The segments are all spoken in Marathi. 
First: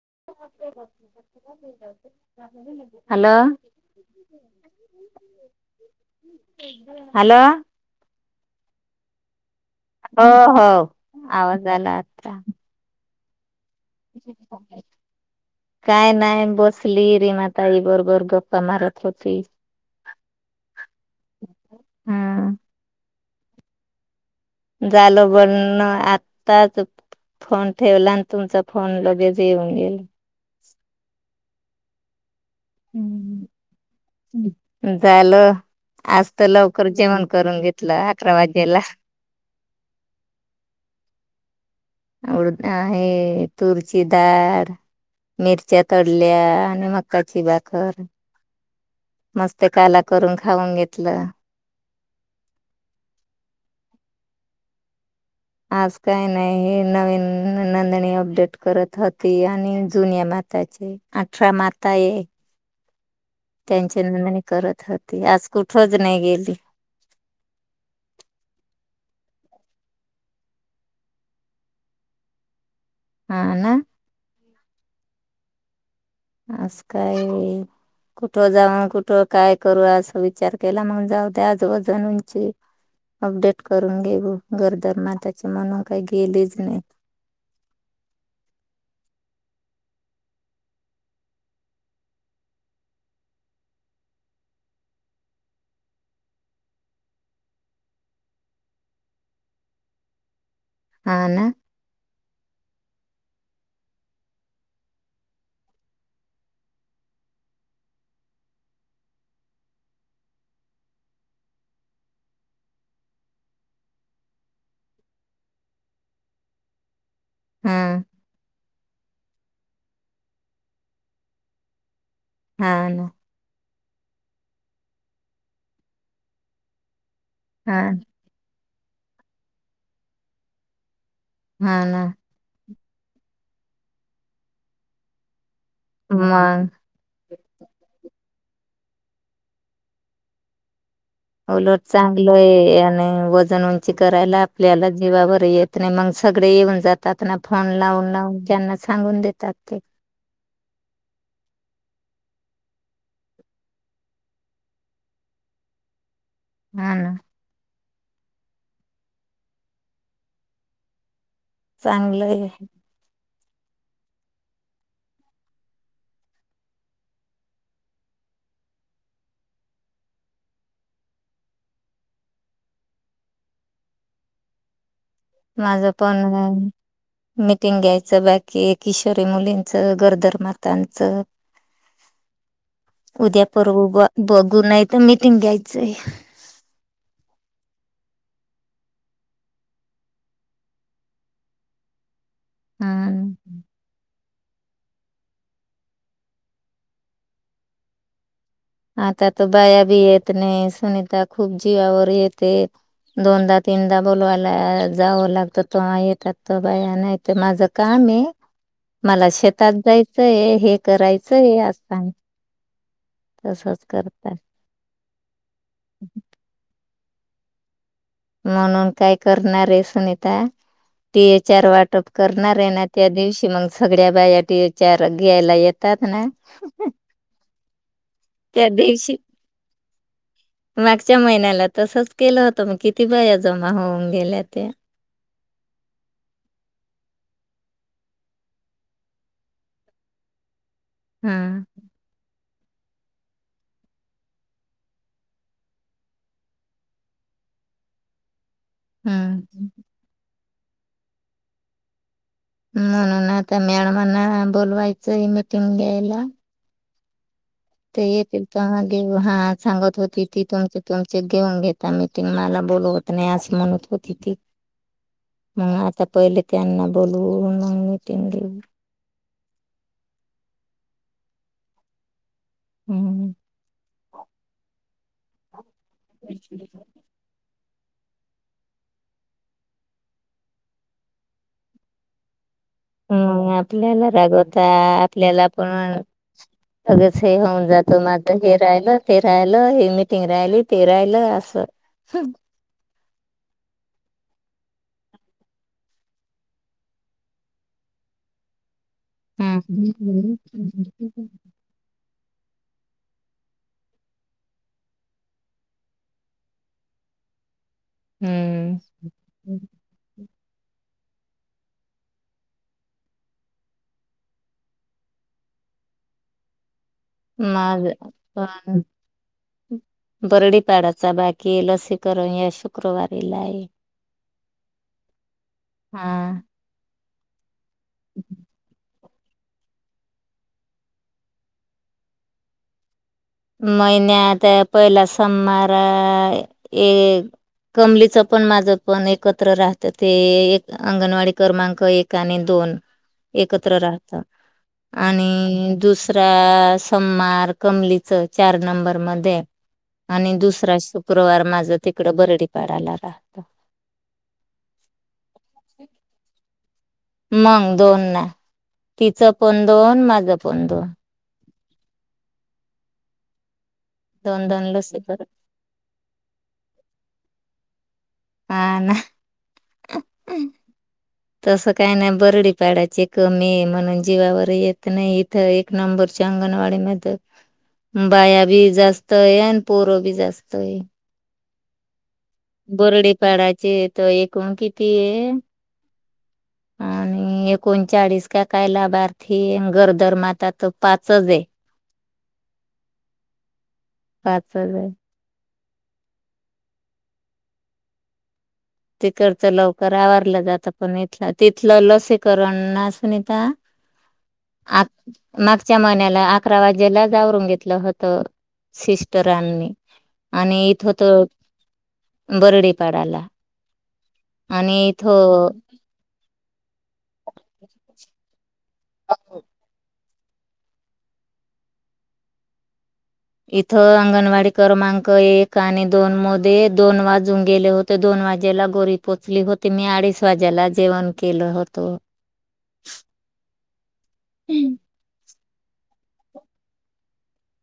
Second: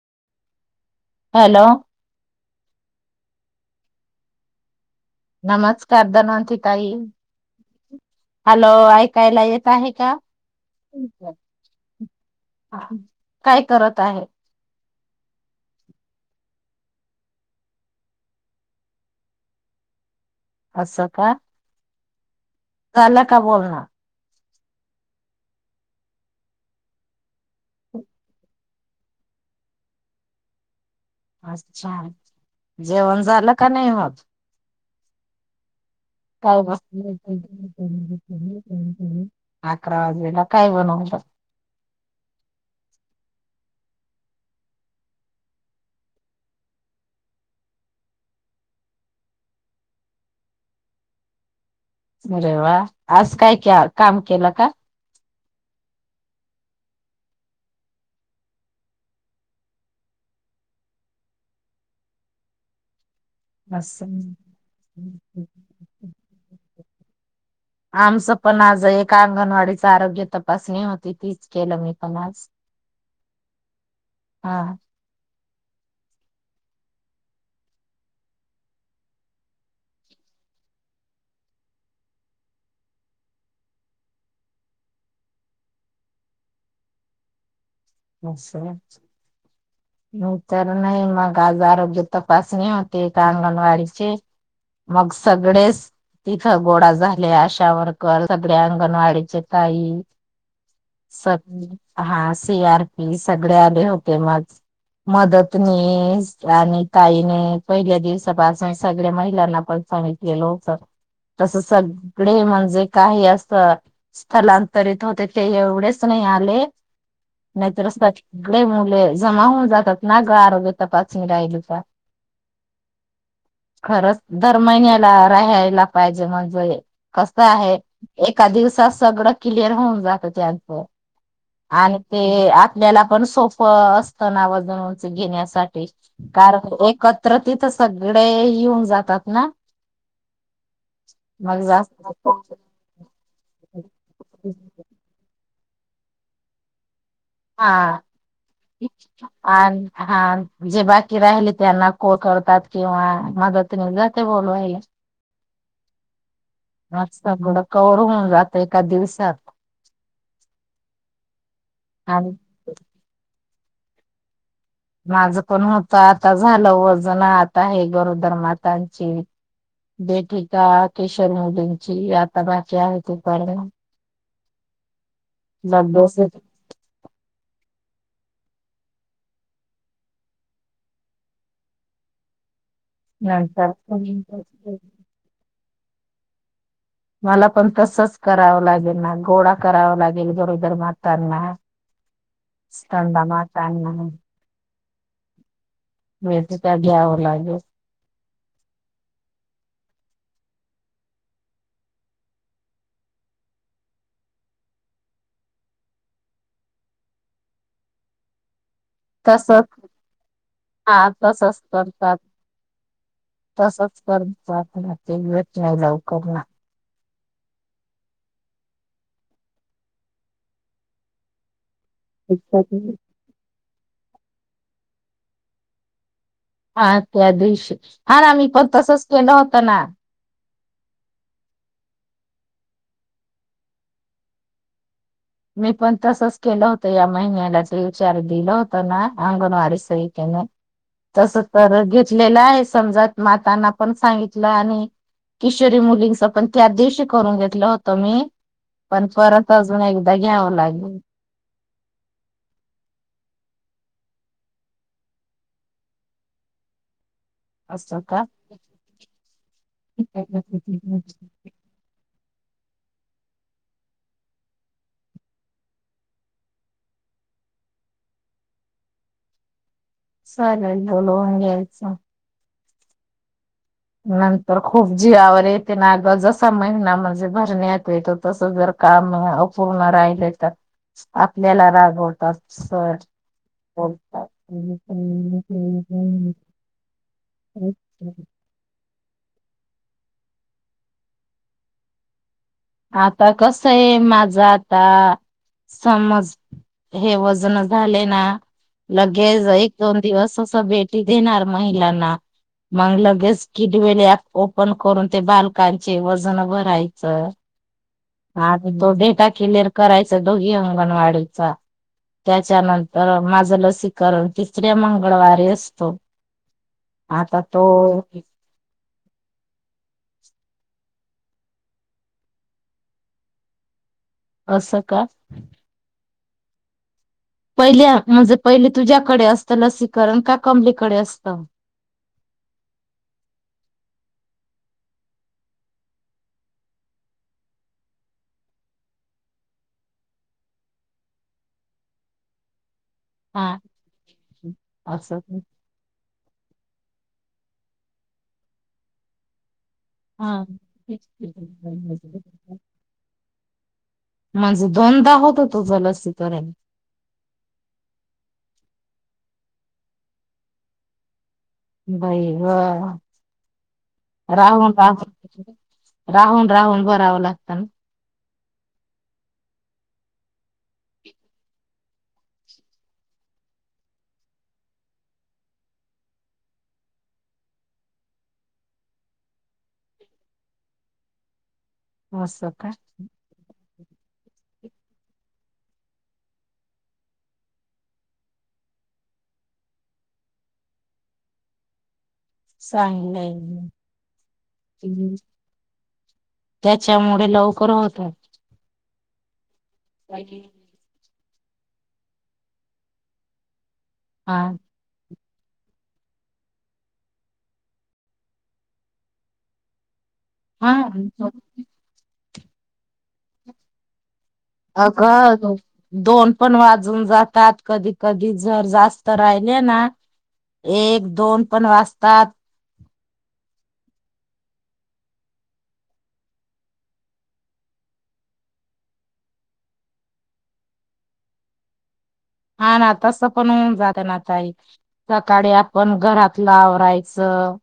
[inaudible] हॅलो ते [inaudible] हॅलो नमस्कार धनवंतीताई हॅलो हॅलो ऐकायला येत आहे का? हो हो आवाज आला आता काय करत आहे काय नाय बस ली रीमा ताई बरोबर गप्पा मारत होती. असं का. हम्म आल का बोलन. झाल बनवून आताच फोन ठेवला आणि तुमचा फोन लगेच येऊन गेल. अच्छा जेवण झालं गेला का नाही ओ आज झालं. आज तर काहो बस लवकर जेवण करून घेतलं अकरा वाजेला अकरा वाजेला काय बनवलं? उडद आहे तूरची डारं मिरच्या तडल्या आणि मक्या ची भाकर. मस्त काला करून खाऊन घेतल. अरे वा! आज काय क्या काम केल का? आज काय नाही हे न नवीन नोंदणी अपडेट करत होती आणि जुन्या मातांची अठरा माता ये. अस होती आज कुठच नाही गेली आमचं पण आज एक अंगणवाडीच आरोग्य तपासणी होती तीच केलं मी आज हा ना हा अस काय कुठं जाऊन कुठं काय करू अस विचार केला मग जाऊ दे आजूबाजूंची अपडेट करून घेऊ घरदार त्याच्यामुळे म्हणून काय गेलीच नाय. अस व्हय नाही मग आज आरोग्य तपासणी होती एका अंगणवाडीची मग सगळेच तिथ गोडा झाले आशावर्कर सगळ्या अंगणवाडीचे ताई हा ना सगळी हा सीआर मी सगडे आले होते म आज मदतनीस आणि ताईने पहिल्या दिवसापासून सगळ्या महिलांना पण सांगितलेलं होत तस सगळे म्हणजे काही असं स्थलांतरित होते ते एवढेच नाही आले. नाहीतर हा सगळे मि ते जमा होऊन जातात ना ग आरोग्य तपासणी राहिल का? हा ना खरंच दर महिन्याला राहायला पाहिजे म्हणजे कस आहे हा एका दिवसास सगळं क्लिअर होऊन जात त्यांच हा ना ते आपल्याला पण सोप असतं नाव जनींच घेण्यासाठी मग कारण एकत्र तिथं सगडे येऊन जातात ना मग उलट जास्त चांगलंय आणि वजन उंची करायला आपल्याला जीवावर येत ती ना मग सगळे येऊन जात हा सांगून देतात ते आणि हा जे बाकी राहिले त्यांना कॉ करतात. किंवा मदतनीस जाते बोलवाया. हा [inaudible] ना कवर होऊन जात एका दिवसात आणि चांगलंय माझ पण होत आता झालं वजन आता आहे गरोदर बेटिका किशोर मुलींची आता बाकी आहे ती पण माझ पण मिटिंग आहे बाकी किशोरी मुलींच गरोदर मातांच नंतर उद्यापूर्व ब बघू नाय तर मीटिंग घ्यायची चेे मला पण तसच करावं लागेल ना गोळा करावा लागेल गरोदर मातांना हम्म मातांना मी त त्या घ्याव लागेल आता त बाया बी येत नाही सुनीता खूप जीवावर येते दोनदा तीनदा बोलवायला जावं लागत त येतात त बाया नाही तर माझ काम आहे मला तसच शेतात जायचंय हे हा करायचंय तसच अस सांग करतात तसच करत राहतात येत नाही लवकरण म्हणून काय करणारे सुनीता, टी ए चार वाट. प करणार आहे ना त्या दिवशी मग. सगळ्या बायाटी चार घ्यायला येतात ना. हा त्या दिवशी, हा ना मी पण त्या तसच दिवशी केलं होतं ना. मागच्या महिन्याला तसच केलं होतं मग किती बाया जमा होऊन गेल्या त्या. मी पण तसंच केलं होतं या महिन्यालाच विचार दिला होत ना अंगणवाारी सही केण. तस हा तर घेतलेलं आहेच.. समजात मातांना पण सांगितलं, आणि किशोरी मुलींच, पण त्या दिवशी करून घेतलं होतं मी‌. पन परत हम्म अजून एकऽऽ [inaudible] म्हणून आता मॅडमांना बोलवायचंय मिीटिंग घ्यायला.. असं ते का येतील तगे हा सांगत होती ती तुमचे तुमचे घेऊन घे म.. मिटिंगला बोलवत नाही असं म्हणत होती ती,, मग आता पहिले त्यांना बोलवू मग मीटिंग देऊ. सलेलोल ह यायस. हम्म.. नंतर खूप जीवावर यऽऽ ग जसा महिना म्हणजे भरणेऽऽ तर तस जर काम अपूर्ण राहिल तर आपल्याला रागवतात. सर हम् आपल्याला आता रागवतात,, आपल्याला पण सगळच हे होऊन जातो, मात हे राहिलं. फीराय लो, ही मिीटिंग राहिली ती ररायली अससऽऽ आता कस आहे, माझ आता समज, हे वजन झाले नाऽऽ लगेच एक दोन दिवस हम्म. असं भेटी देणार महिलांना मग लगेच किडवेल ओपन करून ते बालकांचे वजन भरायच हा हम्म. तो डेटा क्लिअर करायचा दोघी अंगणवाडीचा त्याच्यानंतर माझं लसीकरण तिसऱ्या मंगळवारी असतो आता तो मज बरडी पाड चा बाकी लसीकरण या शुक्रवारीला आहे असं का हा पहिल्या म्हणजे पहिले तुझ्या असत लसीकरण का कमलीकडे असत महिन्यात पहिला सममारा एक कमलीचं पण माझं पण एकत्र राहतं ते एक अंगणवाडी क्रमांक एक आणि दोन हा एकत्र राहत असं आणि दुस सोममार कमल चार नंबर म हा तिकडं बरडीपाडाला राहतं. मजा दोनदा होत हो तो जलसी तर्यंत मंग दोन ना तिचं पण दोन माझ पण दोन बई वा दोन दोन राहुल राहुल लसीकरण [inaudible] राहुल राहुल बर लावलात का हा ना [unintelligible] तसं काही नाही बरडी पाड्याची कमी म्हणून जीवावर येत नाही इथं एक नंबरच्या अंगणवाडी म बाया बी जास्ताय आणि पोरो बी जास्ताय ना असं का बोरडीपाडाची [unintelligible] तर एकूण किती येत आणि एकोणचाळीस का काय लाभार्थी गरदरमाता तर पाचचायत चांगलय पाच हजार [inaudible] त्यांच्यामुळे लवकर होत [unintelligible] ते करता लव तर आवरलं का आता [unintelligible] तिथलं लसीकरण ना सुनीता हा [inaudible] आ - मागच्या महिन्याला अकरा वाजेला आवरून घेतलं होत सिस्टरांनी आणि हा इथ तर बरडीपाडाला आणि अगं दो इथं दोन पण वाजून जातात कधी कधी जर जास्त राहिले ना एक दोन पण वाजतात - इथं अंगणवाडी क्रमांक एक आणि दोन मध्ये दोन वाजून गेले होते दोन वाजेला गोरी पोचली होती मी अडीच वाजेला जेवण केलं होत हा ना तस पण उन झाल ना ताई सकाळी आपण घरात लावरायचं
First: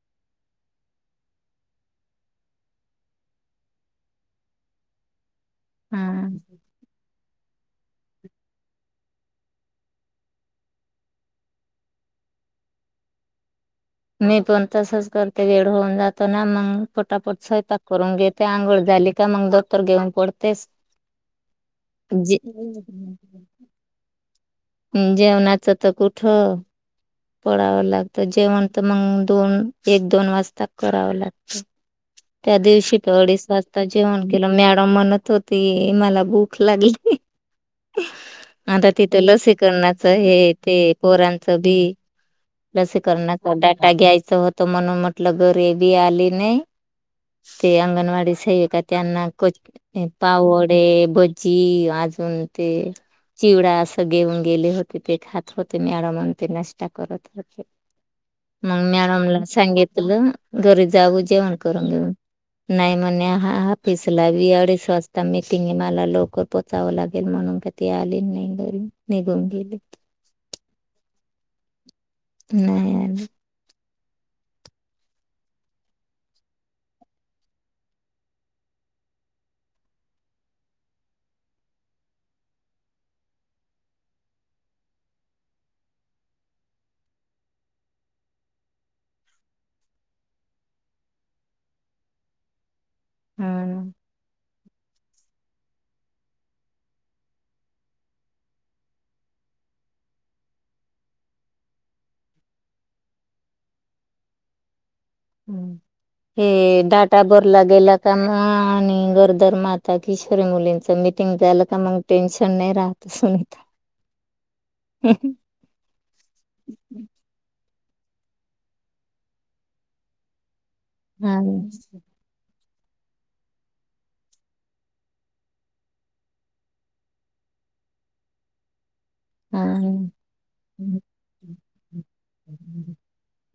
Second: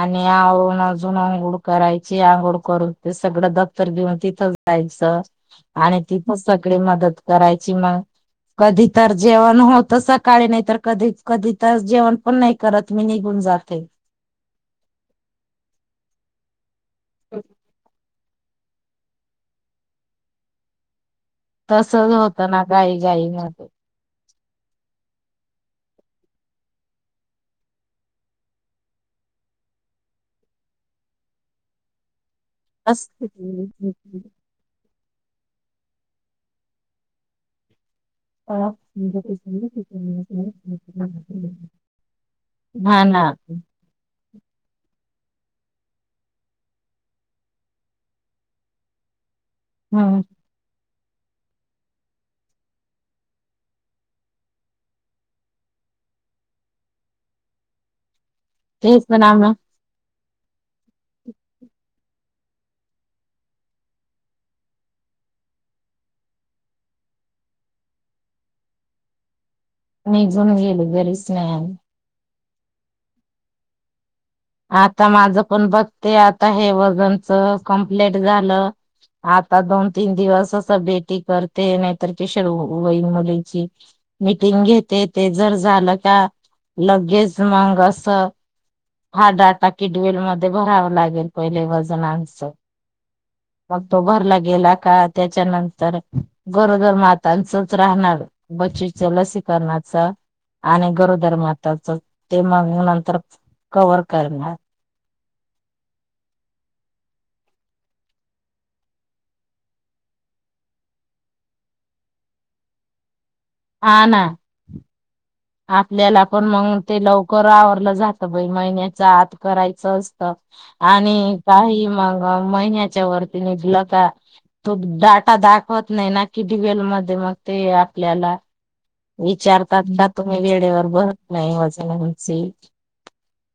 आणि आवून अजून आंघोळ करायची आंघोळ करून ते सगळं दफ्तर घेऊन तिथं जायचं आणि हा तिथ सगळी मदत करायची मग [inaudible] कधी तर जेवण होत सकाळी नाही. तर कधी-कधी तर जेवण पण नाही, करत मी निघून जाते. मी पण तसच करते वेळ होऊन जातो ना मग पटापट सयंपाक करून घे ते आंगळ झाली का मग दपतर घेऊन पडतेस तसच जे होतं ना गाई गाई म जेवणाचं तर कुठ पडावं लागतं जेवण तर मग दोन एक दोन वाजता करावं लागतं. [inaudible] त्या दिवशी ते अडीच वाजता जेवण केलं मॅडम म्हणत होत ती मला भूक लागली. आता तिथं लसीकरणाचं हे ते पोरांचं बी हा ना लसीकरणाचा डाटा घ्यायचं होतं म्हणून मग [unintelligible] कलं गरेबी आली नाही ते अंगणवाडी साहिक त्यांना हम्म पाव वडे भज्जी अजून ते चिवडा असं घेऊन गेले होते, ते खात होते मैडम अन् ते नाष्टा करत. ओके, मग तेच ना मॅडमला मग संगीतलं. घरी जाऊ जेवण करून घेऊन, नाही म्हणे ह ऑफिसला बी अडीच वाजता मिटिंग ए, मला लवकर पोहोचावं लागेल म्हणून का ती आली नाही घरी, निघून गेली. नाही जुने गेल घरीच, न्यायानं, नाही अजून, आता माझ पण बघते, आता हे वजनच कमप्लीट झालं, आता दोन तीन दिवस असं बेटी करते नाहीतर पिशर वईन मुलीची मीटिंग घेते ते जर झालं का लगेच मंग अस हाड आता किडवेल मध्ये भरावं लागेल पहिले वजनांचं. हा ना मग तो भरला गेला का त्याच्यानंतर, गरोदर मातांचच राहणार, बच्ची लसीकरणाच आणि गरोदर माताच ते मग नंतर कवर करणार, हम्म, हे डाटा भरला गेला का मग आणि गरोदर माता, किशोरी मुलींच मिटिंग झालं का मग टेन्शन नाही राहत असे हा ना, आपल्याला पण मग ते लवकर वावरलं जात बइ महिन्याच आत करायचं असत हा आणि काही मग महिन्या च्या वरती निघलं का, तो डाटा दाखवत नाही, ना की डीवेल मध्ये मग ते आपल्याला हा विचारतात ना तुम्ही वेळेवर बघत नाही वजनांचे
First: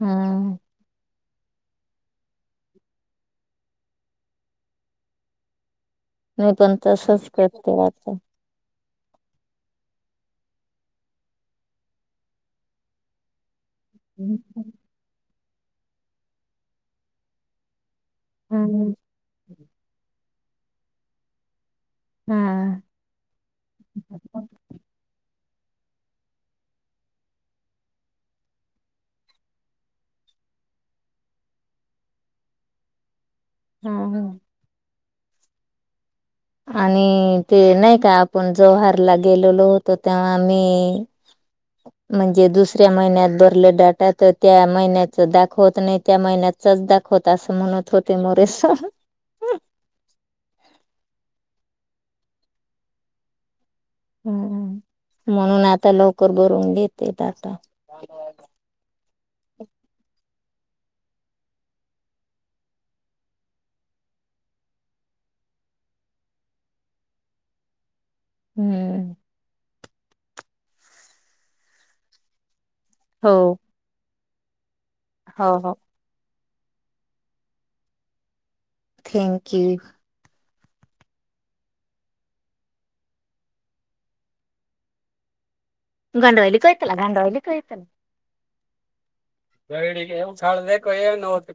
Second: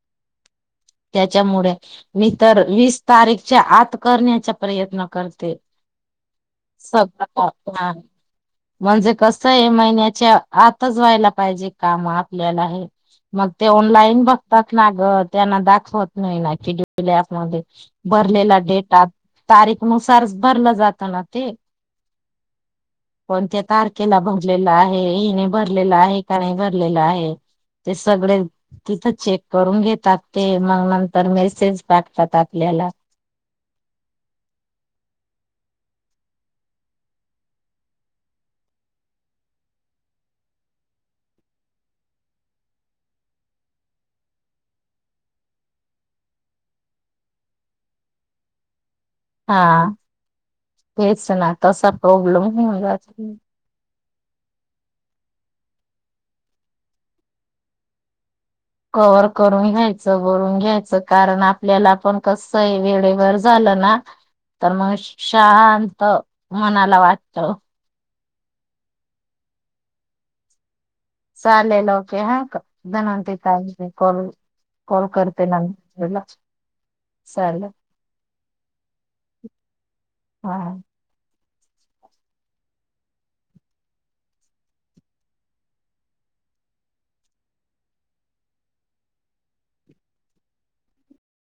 हा त्याच्यामुळे मी तर वीस तारीखच्या आत करण्याचा प्रयत्न करते. मी पण सगळ तसच करते हा आता. म्हणजे कस आहे महिन्याच्या आताच व्हायला पाहिजे काम आपल्याला हे मग ते ऑनलाईन बघतातना गं. त्यांना दाखवत नाही ना कडलॅफ मध्ये भरलेला हा डेट तारीख नुसार. भरलं जात ना ते. हा कोणत्या तारखेला भरलेलं आहे? हिने भरलेलं आहे का नाही भरलेलं आहे, ते सगळे तिथं चेक करून घेतात ते मग नंतर मेसेज पाठतात आपल्याला हम्म. आणि ते नाही का आपण जव्हारला गेलेलो होतो तेव्हा मी म्हणजे दुसऱ्या महिन्यात भरले डाटा तर त्या महिन्याच दाखवत नाही त्या महिन्याचच दाखवत असं म्हणत होते मोरे सर. हा, हेच ना तसा प्रॉब्लेम होऊन जातो. हम्म, म्हणून आता लवकर भरून देते डाटा कवर करून घ्यायचं भरून. याचं कारण आपल्याला पण कसं हे वेळेवर झालं ना तर मग शांत मनाला वाटतं. हम्म. चालेल ओके हां क हो दहा [unintelligible] कॉल कॉल करते हो ना हो मी. सहा ला. थँक यू हां. गंडावली डवाली काय तेला गंडावली काय तेला [unintelligible]